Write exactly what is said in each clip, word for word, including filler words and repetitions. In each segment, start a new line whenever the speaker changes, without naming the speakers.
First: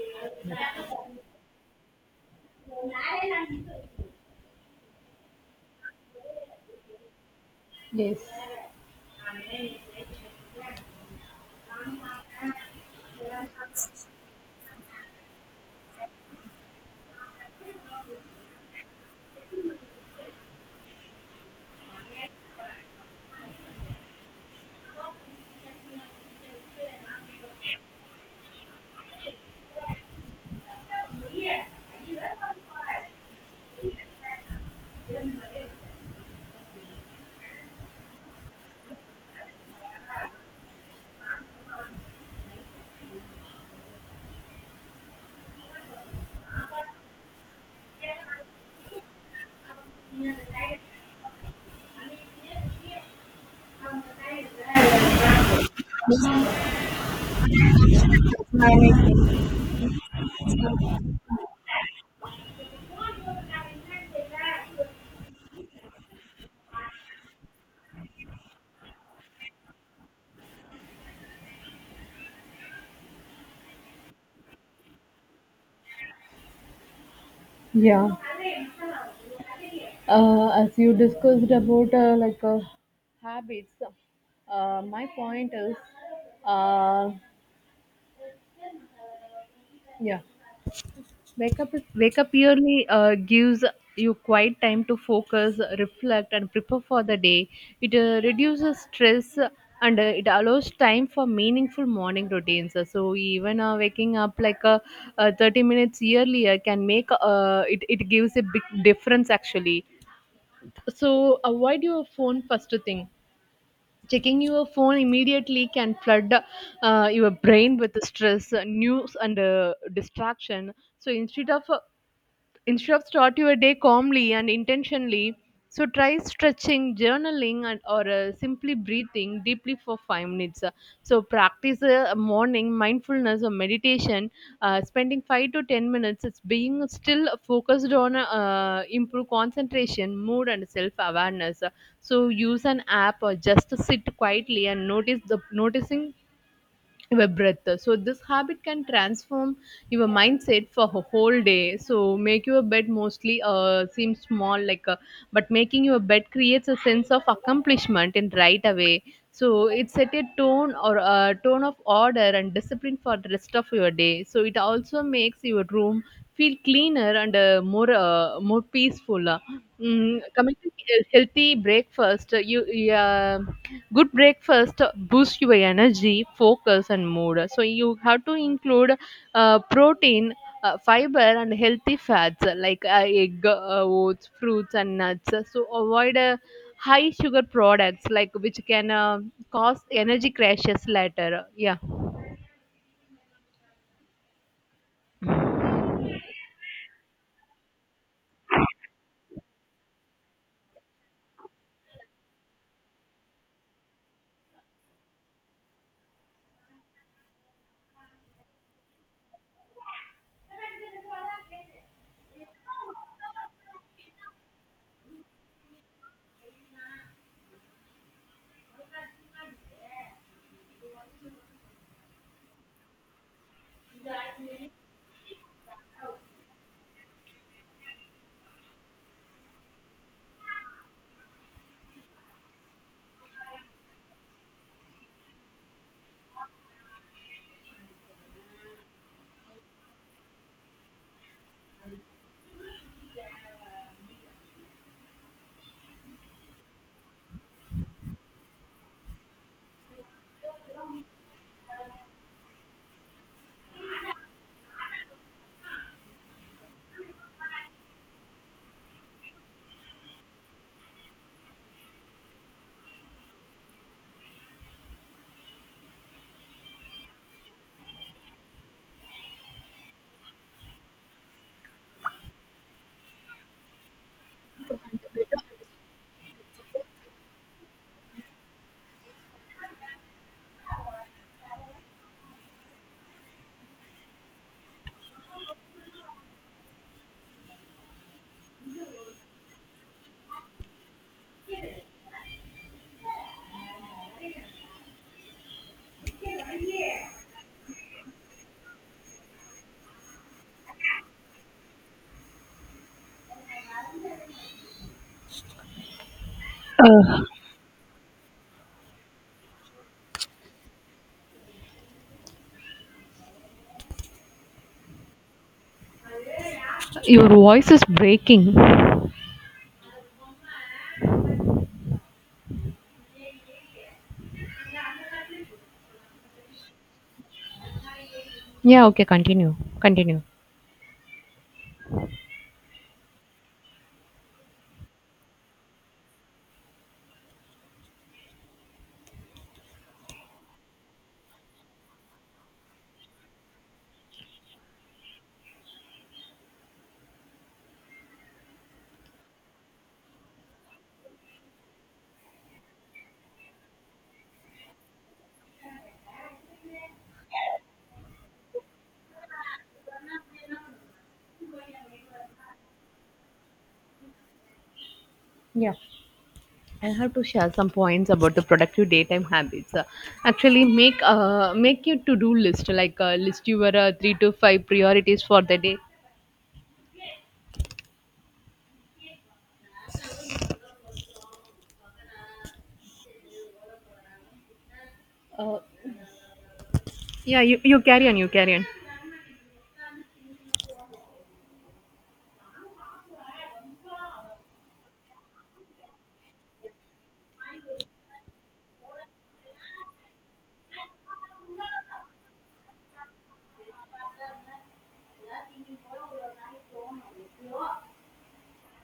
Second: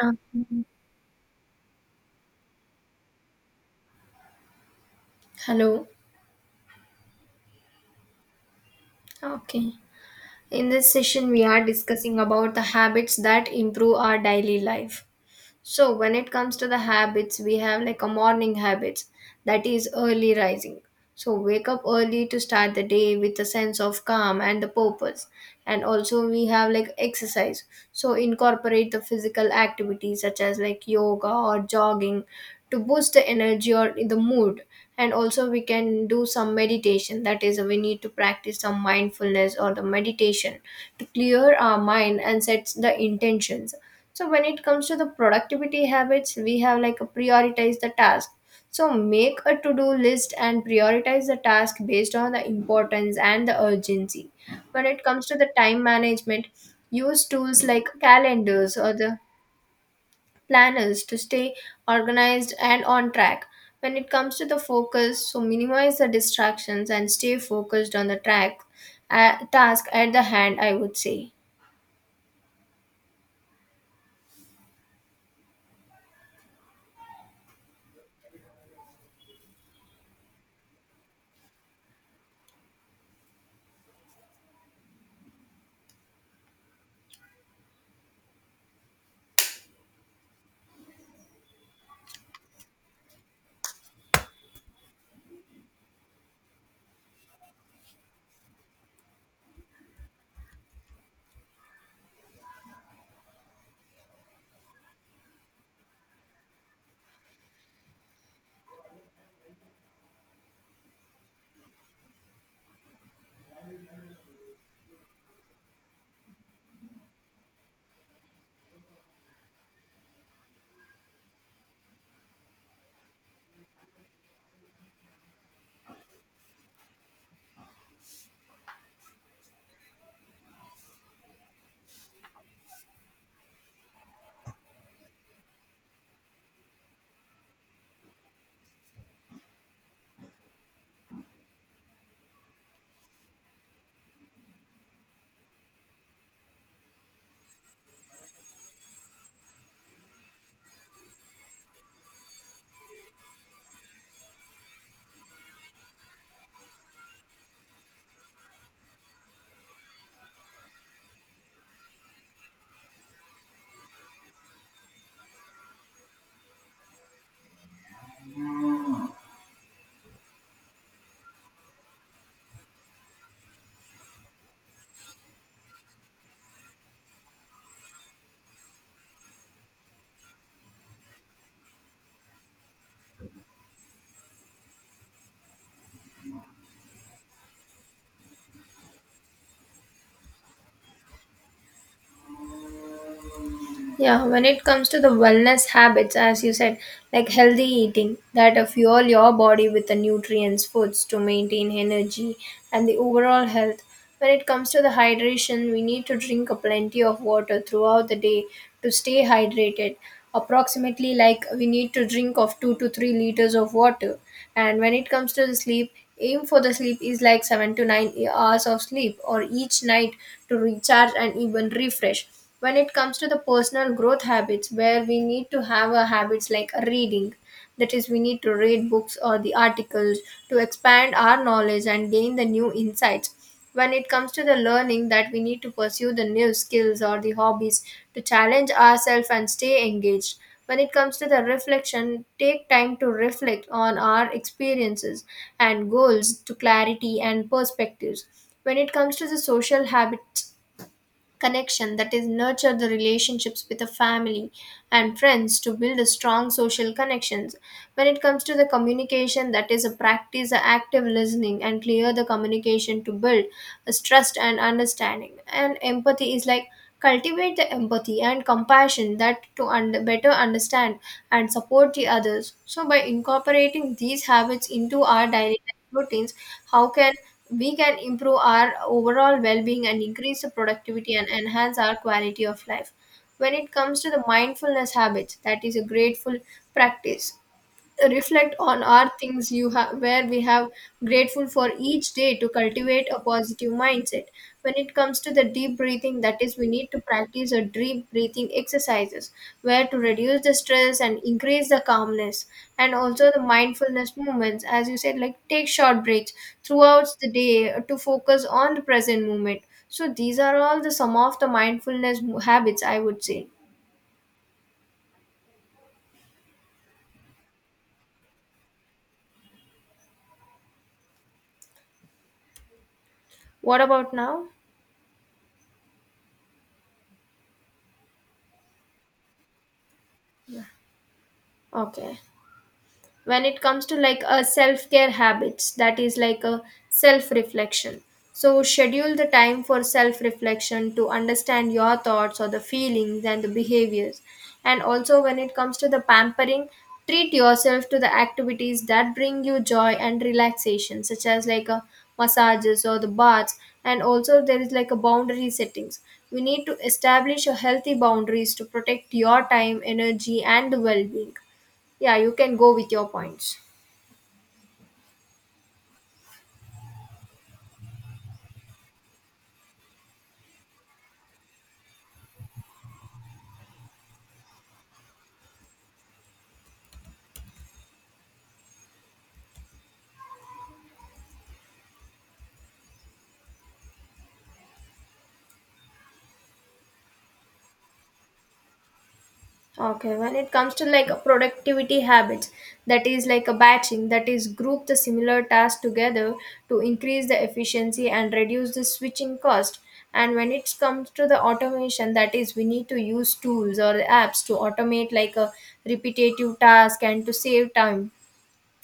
Um, Hello. Okay. In this session, we are discussing about the habits that improve our daily life. So when it comes to the habits, we have like a morning habits that is early rising. So wake up early to start the day with a sense of calm and the purpose. And also we have like exercise. So incorporate the physical activities such as like yoga or jogging to boost the energy or the mood. And also we can do some meditation. That is we need to practice some mindfulness or the meditation to clear our mind and set the intentions. So when it comes to the productivity habits, we have like a prioritize the task. So make a to-do list and prioritize the task based on the importance and the urgency. When it comes to the time management, use tools like calendars or the planners to stay organized and on track. When it comes to the focus, so minimize the distractions and stay focused on the track uh, task at the hand, I would say.
Yeah. Uh, as you discussed about uh, like uh, habits, uh, my point is, uh, yeah, wake up wake up early uh, gives you quiet time to focus, reflect, and prepare for the day. It uh, reduces stress, and uh, it allows time for meaningful morning routines. So even uh, waking up like uh, uh, thirty minutes earlier can make uh, it it gives a big difference actually. So avoid your phone first thing. Checking your phone immediately can flood uh, your brain with stress, uh, news, and uh, distraction. So instead of uh, instead of start your day calmly and intentionally, so try stretching, journaling, and or uh, simply breathing deeply for five minutes. Uh, so practice uh, morning mindfulness or meditation, uh, spending five to ten minutes it's being still, focused on uh, improve concentration, mood, and self awareness. So use an app or just sit quietly and notice the noticing your breath. So this habit can transform your mindset for a whole day. So make your bed. Mostly uh, seem small, like uh, but making your bed creates a sense of accomplishment in right away. So it set a tone or a tone of order and discipline for the rest of your day. So it also makes your room feel cleaner and uh, more uh, more peaceful. Mm, coming to he- healthy breakfast, uh, you yeah, good breakfast boosts your energy, focus, and mood. So you have to include uh, protein, uh, fiber, and healthy fats, uh, like uh, egg, uh, oats, fruits, and nuts. So avoid uh, high sugar products, like, which can uh, cause energy crashes later. Yeah.
Yeah, when it comes to the wellness habits, as you said, like healthy eating that uh, fuel your body with the nutrients, foods to maintain energy and the overall health. When it comes to the hydration, we need to drink a plenty of water throughout the day to stay hydrated. Approximately, like we need to drink of two to three liters of water. And when it comes to the sleep, aim for the sleep is like seven to nine hours of sleep or each night to recharge and even refresh. When it comes to the personal growth habits, where we need to have a habits like reading, that is we need to read books or the articles to expand our knowledge and gain the new insights. When it comes to the learning, that we need to pursue the new skills or the hobbies to challenge ourselves and stay engaged. When it comes to the reflection, take time to reflect on our experiences and goals to clarity and perspectives. When it comes to the social habits, connection, that is nurture the relationships with the family and friends to build a strong social connections. When it comes to the communication, that is a practice a active listening and clear the communication to build a trust and understanding, and empathy is like cultivate the empathy and compassion that to un- better understand and support the others. So by incorporating these habits into our daily life routines, how can we can improve our overall well-being and increase the productivity and enhance our quality of life. When it comes to the mindfulness habits, that is a grateful practice, reflect on our things you have where we have grateful for each day to cultivate a positive mindset. When it comes to the deep breathing, that is we need to practice a deep breathing exercises where to reduce the stress and increase the calmness. And also the mindfulness movements, as you said, like take short breaks throughout
uh,
the day uh, to focus on the present moment. So these are all the some of the mindfulness mo- habits, I would say.
your voice is breaking.
What about now?
Yeah, okay, continue, continue.
Okay. When it comes to like a self-care habits, that is like a self-reflection, so schedule the time for self-reflection to understand your thoughts or the feelings and the behaviors. And also when it comes to the pampering, treat yourself to the activities that bring you joy and relaxation, such as like a massages or the baths. And also there is like a boundary settings, we need to establish a healthy boundaries to protect your time, energy, and the well-being. Yeah, you can go with your points.
Yeah. I have to share some points about the productive daytime habits. Uh, actually, make uh, make your to do list, like uh, list your uh, three to five priorities for the day. Uh, yeah, you, you carry on. You carry on.
Okay, when it comes to like productivity habits, that is like a batching, that is group the similar tasks together to increase the efficiency and reduce the switching cost. And when it comes to the automation, that is we need to use tools or apps to automate like a repetitive task and to save time.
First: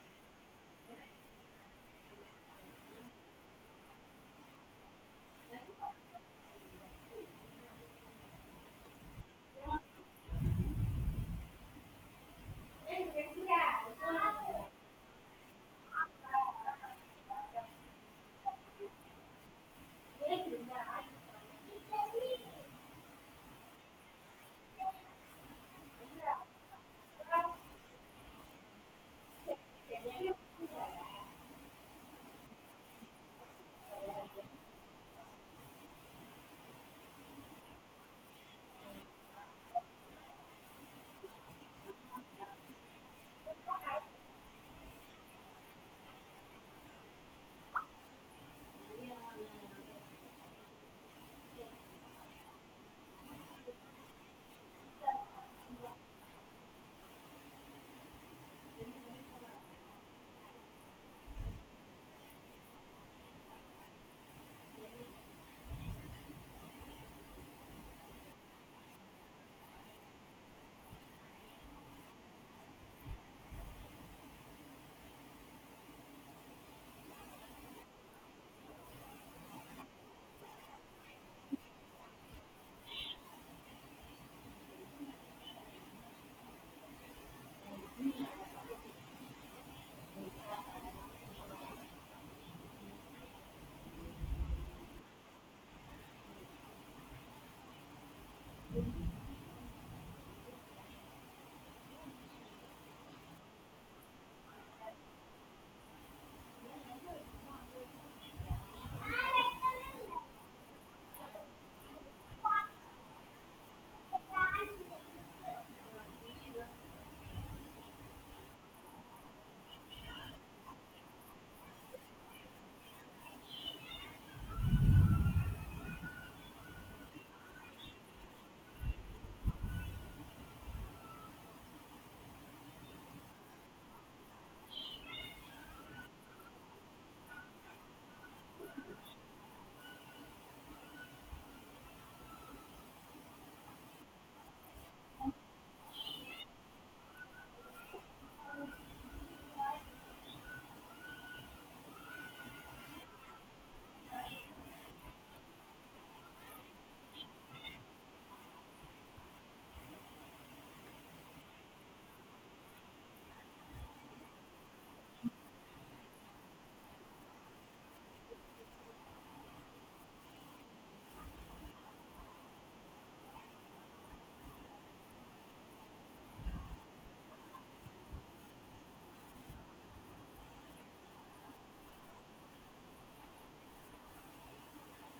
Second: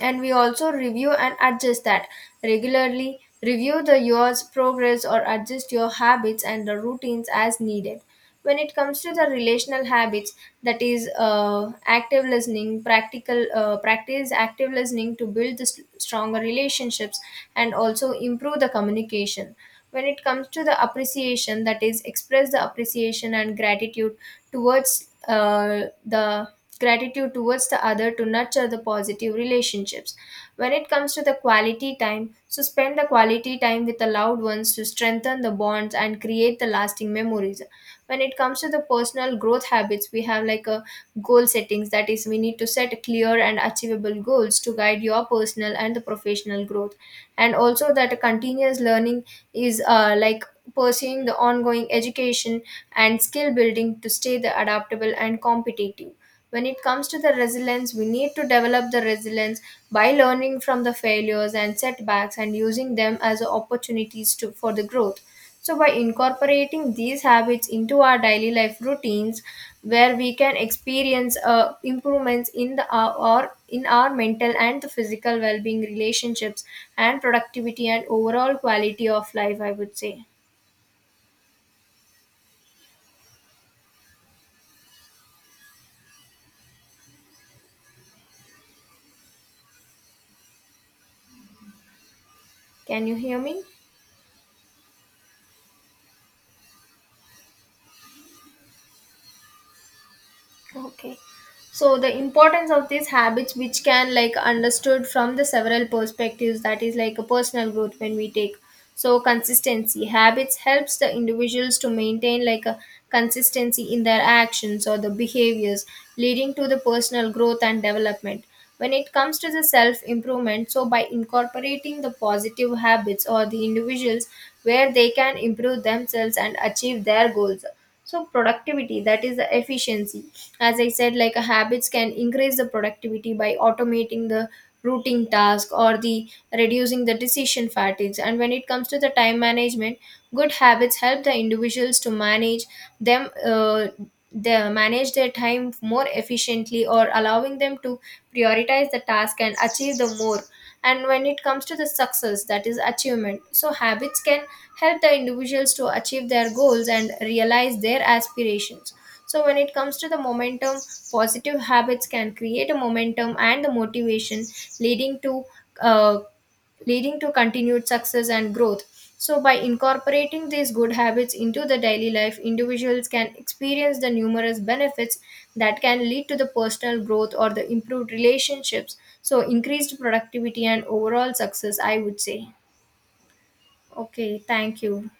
And we also review and adjust, that regularly review the year's progress or adjust your habits and the routines as needed. When it comes to the relational habits, that is uh, active listening, practical uh, practice active listening to build the s- stronger relationships and also improve the communication. When it comes to the appreciation, that is express the appreciation and gratitude towards uh, the gratitude towards the other to nurture the positive relationships. When it comes to the quality time, so spend the quality time with the loved ones to strengthen the bonds and create the lasting memories. When it comes to the personal growth habits, we have like a goal settings, that is we need to set clear and achievable goals to guide your personal and the professional growth. And also that continuous learning is uh, like pursuing the ongoing education and skill building to stay the adaptable and competitive. When it comes to the resilience, we need to develop the resilience by learning from the failures and setbacks and using them as opportunities to, for the growth. So by incorporating these habits into our daily life routines, where we can experience uh, improvements in the our, or in our mental and the physical well-being, relationships, and productivity, and overall quality of life, I would say. Can you hear me? Okay. So the importance of these habits, which can like understood from the several perspectives, that is like a personal growth, when we take, so consistency habits helps the individuals to maintain like a consistency in their actions or the behaviors, leading to the personal growth and development. When it comes to the self improvement, so by incorporating the positive habits or the individuals, where they can improve themselves and achieve their goals. So productivity, that is the efficiency, as I said, like a habits can increase the productivity by automating the routine task or the reducing the decision fatigues. And when it comes to the time management, good habits help the individuals to manage them, uh, they manage their time more efficiently or allowing them to prioritize the task and achieve the more. And when it comes to the success, that is achievement, so habits can help the individuals to achieve their goals and realize their aspirations. So, when it comes to the momentum, positive habits can create a momentum and the motivation, leading to uh, leading to continued success and growth. So, by incorporating these good habits into the daily life, individuals can experience the numerous benefits that can lead to the personal growth or the improved relationships. So, increased productivity and overall success, I would say. Okay, thank you.